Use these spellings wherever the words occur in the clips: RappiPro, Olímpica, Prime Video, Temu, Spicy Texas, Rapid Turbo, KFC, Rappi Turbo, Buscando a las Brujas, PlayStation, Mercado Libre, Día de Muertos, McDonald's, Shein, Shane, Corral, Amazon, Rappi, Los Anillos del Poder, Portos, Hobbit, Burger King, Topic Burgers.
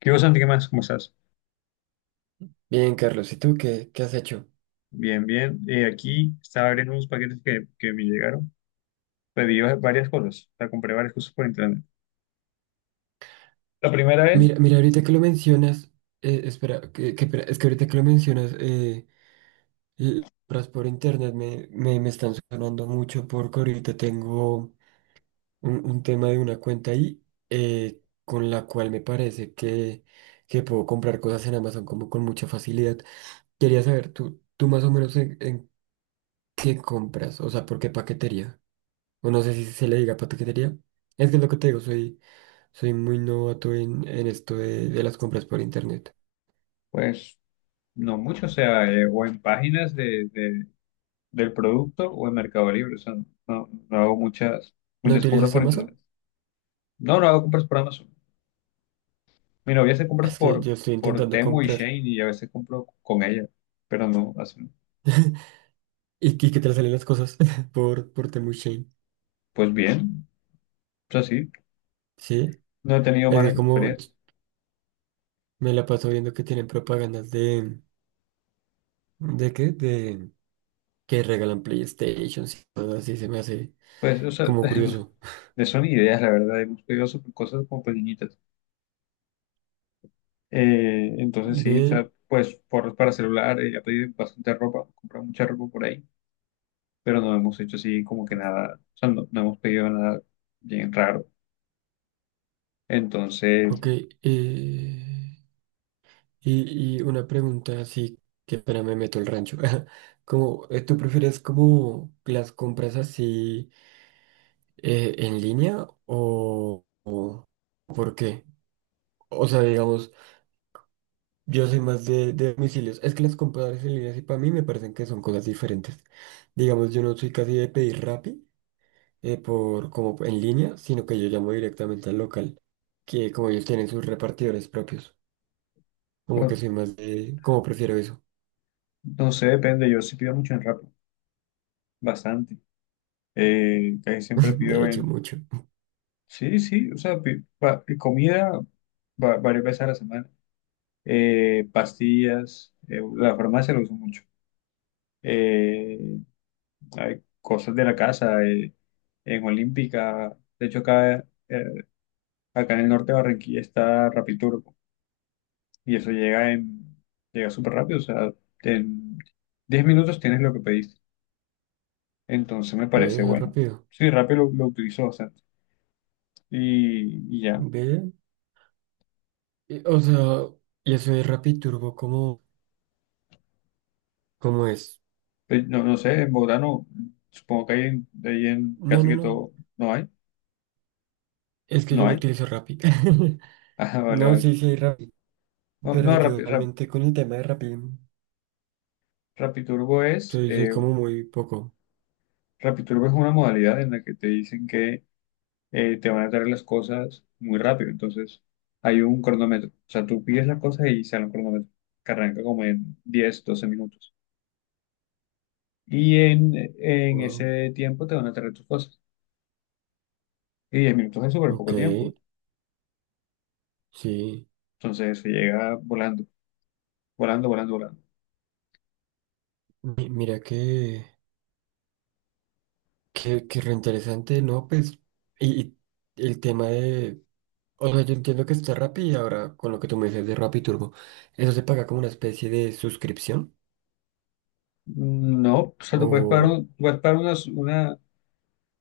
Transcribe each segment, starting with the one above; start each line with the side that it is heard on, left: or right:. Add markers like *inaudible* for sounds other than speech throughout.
left: ¿Qué vos, Santi? ¿Qué más? ¿Cómo estás?
right: Bien, Carlos, ¿y tú qué, qué has hecho?
left: Bien, bien. Aquí estaba abriendo unos paquetes que me llegaron. Pedí varias cosas. O sea, compré varias cosas por internet. La primera es,
right: Mira, mira, ahorita que lo mencionas, espera, que espera, es que ahorita que lo mencionas, compras por internet me están sonando mucho porque ahorita tengo un tema de una cuenta ahí eh, con la cual me parece que puedo comprar cosas en Amazon como con mucha facilidad. Quería saber, tú más o menos en qué compras, o sea, por qué paquetería, o no sé si se le diga paquetería. Es que es lo que te digo, soy... Soy muy novato en esto de las compras por internet.
left: pues, no mucho. O sea, o en páginas de, del producto o en Mercado Libre. O sea, no hago muchas,
right: ¿No
left: muchas compras
right: utilizas
left: por internet.
right: Amazon?
left: No, no hago compras por Amazon. Mi novia hace compras
right: Es que yo estoy
left: por
right: intentando
left: Temu y
right: comprar.
left: Shane y a veces compro con ella. Pero no, así,
right: *laughs* ¿Y, y qué te salen las cosas? *laughs* Por Temu Shein.
left: pues bien. O sea, sí,
right: Sí.
left: no he tenido
right: Es que
left: malas
right: como
left: experiencias.
right: me la paso viendo que tienen propagandas de... ¿De qué? De que regalan PlayStations y todo así. Se me hace
left: Pues, o sea,
right: como curioso.
left: *laughs* de son ideas, la verdad, hemos pedido sobre cosas como pequeñitas. Entonces sí, o
right: Ve,
left: sea, pues por, para celular, he pedido bastante ropa, comprado mucha ropa por ahí, pero no hemos hecho así como que nada, o sea, no hemos pedido nada bien raro. Entonces,
right: ok. Eh, y una pregunta así que para me meto el rancho. *laughs* Como, ¿tú prefieres como las compras así, en línea o por qué? O sea, digamos, yo soy más de domicilios. Es que las compradoras en línea sí para mí me parecen que son cosas diferentes. Digamos, yo no soy casi de pedir Rappi por, como en línea, sino que yo llamo directamente al local, que como ellos tienen sus repartidores propios. Como que
left: bueno,
right: soy más de, como prefiero eso.
left: no sé, depende, yo sí pido mucho en Rappi, bastante. Casi siempre
right: *laughs* De
left: pido
right: hecho,
left: en,
right: mucho.
left: sí, sí, o sea, comida varias veces a la semana. Pastillas, la farmacia lo uso mucho. Eh, hay cosas de la casa, en Olímpica. De hecho, acá, acá en el norte de Barranquilla está Rapid Turbo y eso llega en, llega súper rápido, o sea, en 10 minutos tienes lo que pediste. Entonces me
right: Ve,
left: parece
right: eso es
left: bueno.
right: rápido.
left: Sí, rápido lo utilizo bastante y ya.
right: Ve. O sea, y eso es Rappi Turbo, ¿cómo cómo es?
left: Pues, no, no sé, en Bogotá no, supongo que hay en, ahí en
right: No,
left: casi
right: no,
left: que
right: no.
left: todo, no hay,
right: Es que
left: no
right: yo no
left: hay. *laughs*
right: utilizo Rappi. *laughs*
left: Ah, vale,
right: No,
left: vale.
right: sí, sí hay Rappi,
left: No,
right: pero
left: no
right: yo
left: Rapid,
right: realmente con el tema de Rappi
left: Rapid Turbo es...
right: soy, soy
left: eh,
right: como muy poco.
left: Rapid Turbo es una modalidad en la que te dicen que te van a traer las cosas muy rápido. Entonces, hay un cronómetro. O sea, tú pides las cosas y sale un cronómetro que arranca como en 10 o 12 minutos. Y en
right: Wow.
left: ese tiempo te van a traer tus cosas. Y 10 minutos es súper poco
right: Ok,
left: tiempo.
right: sí.
left: Entonces, se llega volando, volando, volando, volando.
right: Mira que re interesante, ¿no? Pues, y, y el tema de... O sea, yo entiendo que está Rappi y ahora con lo que tú me dices de Rappi Turbo, ¿eso se paga como una especie de suscripción?
left: No, o sea, tú puedes pagar,
right: O...
left: puedes pagar una,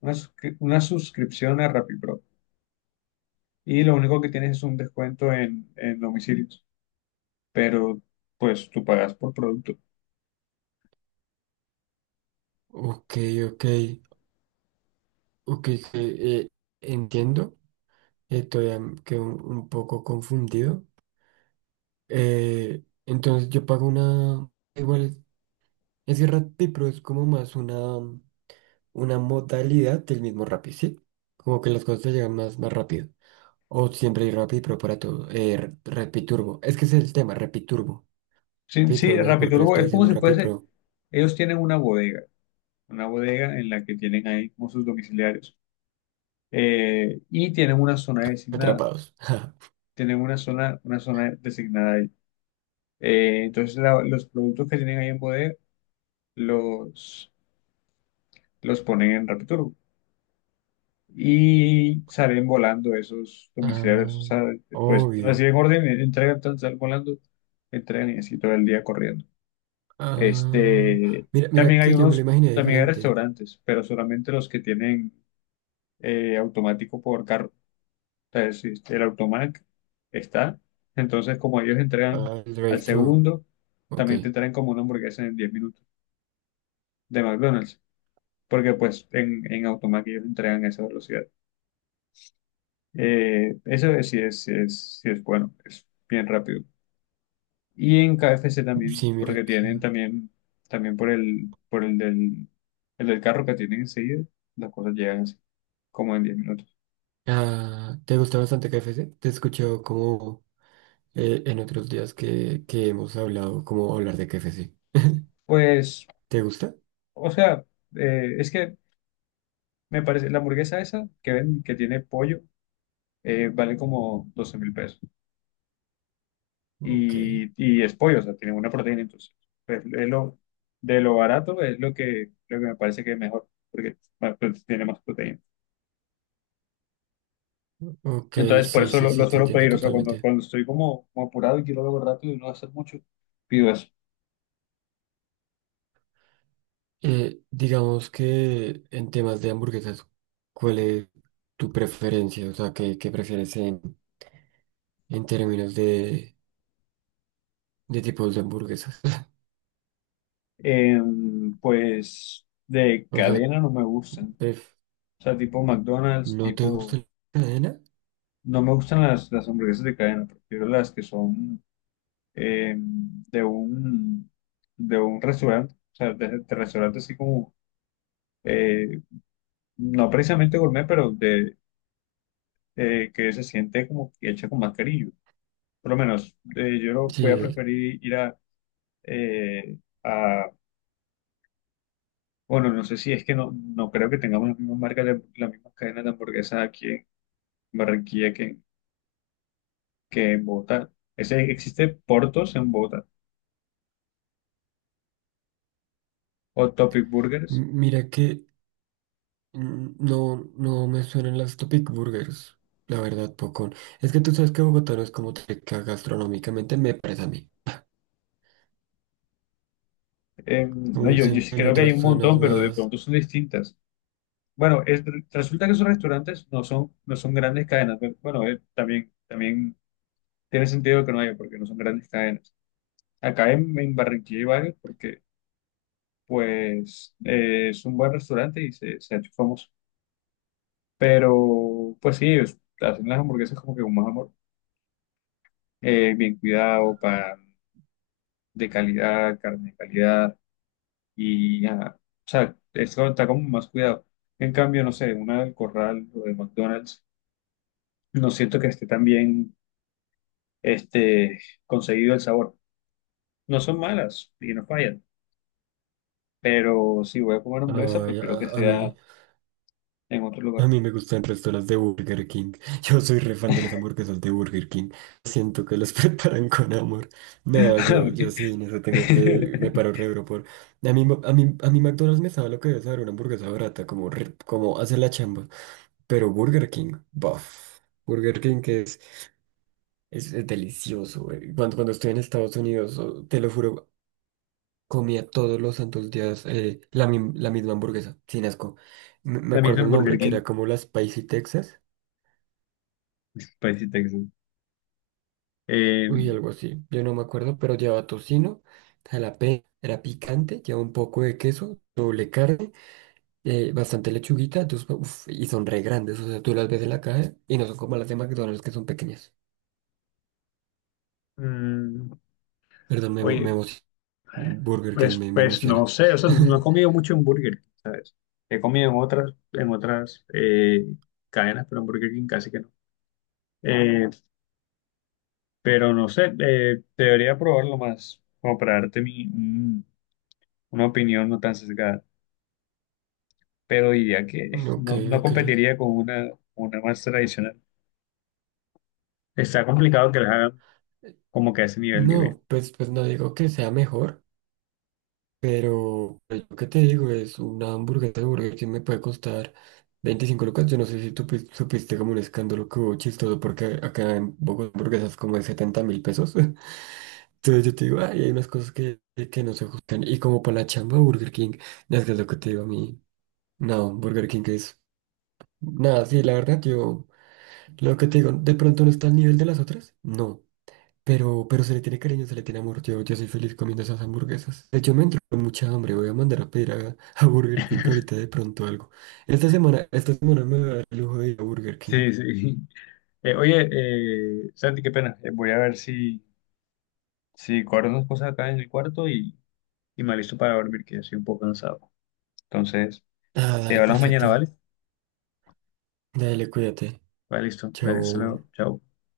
left: una, una suscripción a RappiPro y lo único que tienes es un descuento en domicilios, pero pues tú pagas por producto.
right: Ok, ok, ok, que, eh, entiendo. Todavía quedo un poco confundido. Entonces yo pago una, igual es que Rappi, pero es como más una modalidad del mismo Rappi, ¿sí? Como que las cosas te llegan más, más rápido. O siempre hay Rappi, pero para todo. Rappi Turbo. Es que ese es el tema, Rappi Turbo.
left: Sí,
right: Rappi
left: sí,
right: Pro, no sé
left: Rappi
right: por qué le
left: Turbo
right: estoy
left: es como
right: diciendo
left: si
right: Rappi
left: fuese,
right: Pro.
left: ellos tienen una bodega en la que tienen ahí como sus domiciliarios y tienen una zona designada,
right: Atrapados. *laughs*
left: tienen una zona designada ahí. Entonces los productos que tienen ahí en bodega los, los ponen en Rappi Turbo y salen volando esos domiciliarios, o
right: Ah,
left: sea, pues
right: obvio.
left: reciben orden, entregan, salen volando, entregan y así todo el día corriendo.
right: Ah,
left: Este,
right: mira, mira
left: también hay
right: que yo me lo
left: unos,
right: imaginé
left: también hay
right: diferente.
left: restaurantes, pero solamente los que tienen automático por carro. O sea, el automac está. Entonces, como ellos entregan
right: Ah, el
left: al
right: drive-thru.
left: segundo,
right: Ok.
left: también te traen como una hamburguesa en 10 minutos de McDonald's, porque pues en automac ellos entregan a esa velocidad. Sí es, sí es, sí es bueno, es bien rápido. Y en KFC también,
right: Sí, mira
left: porque
right: que.
left: tienen también, también por el del carro que tienen enseguida, las cosas llegan así, como en 10 minutos.
right: Ah, ¿te gusta bastante KFC? Te he escuchado como en otros días que hemos hablado, como hablar de KFC. *laughs*
left: Pues,
right: ¿Te gusta?
left: o sea, es que me parece, la hamburguesa esa que ven, que tiene pollo, vale como 12.000 pesos.
right: Ok,
left: Y, y es pollo, o sea, tiene una proteína, entonces, pues, es lo, de lo barato es lo que me parece que es mejor, porque bueno, pues, tiene más proteína.
right: ok,
left: Entonces, por
right: sí,
left: eso
right: sí,
left: lo
right: sí, te
left: suelo
right: entiendo
left: pedir. O sea, cuando,
right: totalmente.
left: cuando estoy como, como apurado y quiero algo rápido y no hacer mucho, pido eso.
right: Digamos que en temas de hamburguesas, ¿cuál es tu preferencia? O sea, ¿qué, qué prefieres en términos de tipos de hamburguesas? *laughs*
left: Pues de
right: O sea,
left: cadena no me gustan.
right: pref-
left: O sea, tipo McDonald's,
right: ¿no te gusta
left: tipo...
right: la cadena?
left: No me gustan las hamburguesas de cadena. Prefiero las que son em, de un, de un restaurante. O sea, de restaurante así como... eh, no precisamente gourmet, pero de que se siente como que hecha con más cariño. Por lo menos, yo lo voy a
right: Sí,
left: preferir ir eh, a, bueno, no sé si es que no, no creo que tengamos las mismas marcas, las mismas cadenas de hamburguesas aquí en Barranquilla que en Bogotá. Ese, existe Portos en Bogotá o Topic Burgers.
right: mira que mm, no, no me suenan las Topic Burgers, la verdad, poco. Es que tú sabes que Bogotá no es como rica gastronómicamente, me parece a mí.
left: No,
right: Como
left: yo, yo
right: siento
left: sí
right: en
left: creo que hay
right: otras
left: un
right: zonas
left: montón, pero de
right: más,
left: pronto son distintas. Bueno, resulta que esos restaurantes no son, no son grandes cadenas, pero bueno, también, también tiene sentido que no haya, porque no son grandes cadenas. Acá en Barranquilla hay varios porque, pues, es un buen restaurante y se ha hecho famoso. Pero, pues sí, hacen las hamburguesas como que con más amor, bien cuidado, pan de calidad, carne de calidad, y ajá, o sea, esto está como más cuidado. En cambio, no sé, una del Corral o de McDonald's, no siento que esté tan bien este, conseguido el sabor. No son malas y no fallan, pero si voy a comer hamburguesa,
right: ay,
left: prefiero que
right: a
left: sea
right: mí
left: en otro
right: a
left: lugar.
right: mí me gustan el resto las de Burger King. *laughs* Yo soy re fan de las hamburguesas de Burger King. Siento que las *laughs* preparan con amor.
left: *laughs*
right: No,
left: A
right: yo,
left: mí-
right: yo sí, en eso tengo que... Me
left: *laughs*
right: paro re duro por... A mí, a mí, a mí McDonald's me sabe lo que debe saber una hamburguesa barata, como, como hace la chamba. Pero Burger King, buf. Burger King que es delicioso, güey. Cuando estoy en Estados Unidos, oh, te lo juro, comía todos los santos días la misma hamburguesa, sin asco. Me
left: La misma
right: acuerdo
left: en
right: el
left: Burger
right: nombre, que
left: King,
right: era como la Spicy Texas.
left: *laughs* spicy Texas. Eh,
right: Uy, algo así, yo no me acuerdo, pero lleva tocino, jalapeño, era picante, lleva un poco de queso, doble carne, bastante lechuguita, entonces, uf, y son re grandes, o sea, tú las ves en la caja y no son como las de McDonald's que son pequeñas.
left: mm,
right: Perdón, me
left: Oye,
right: emociona. Burger King
left: pues,
right: me, me
left: pues no
right: emociona.
left: sé, o sea, no no he
right: *laughs*
left: comido mucho en Burger King. He comido en otras cadenas, pero en Burger King casi que no. Eh, pero no sé, debería probarlo más, como para darte mi, una opinión no tan sesgada. Pero diría que *laughs*
right: Ok,
left: no, no
right: ok.
left: competiría con una más tradicional. Está complicado que las hagan como que a ese nivel, digo yo.
right: No, pues, pues no digo que sea mejor, pero pues, lo que te digo, es una hamburguesa de Burger King me puede costar 25 lucas. Yo no sé si tú supiste como un escándalo que hubo chistoso porque acá en Bogotá hamburguesas como de 70.000 pesos. *laughs* Entonces yo te digo, ay, hay unas cosas que no se ajustan. Y como para la chamba Burger King, no, es que es lo que te digo a mí. No, Burger King es... Nada, sí, la verdad, yo... Lo que te digo, ¿de pronto no está al nivel de las otras? No. Pero se le tiene cariño, se le tiene amor. Yo soy feliz comiendo esas hamburguesas. De hecho, me entró mucha hambre. Voy a mandar a pedir a, *laughs* a Burger King ahorita de pronto algo. Esta semana me voy a dar el lujo de ir a Burger King.
left: Sí, sí. *laughs* Oye, Santi, qué pena. Voy a ver si, si guardo unas cosas acá en el cuarto y me listo para dormir, que ya estoy un poco cansado. Entonces,
right: Ah,
left: te
right: dale,
left: hablamos mañana, ¿vale?
right: perfecto. Dale, cuídate.
left: Vale, listo. Dale, hasta luego.
right: Chao.
left: Chao.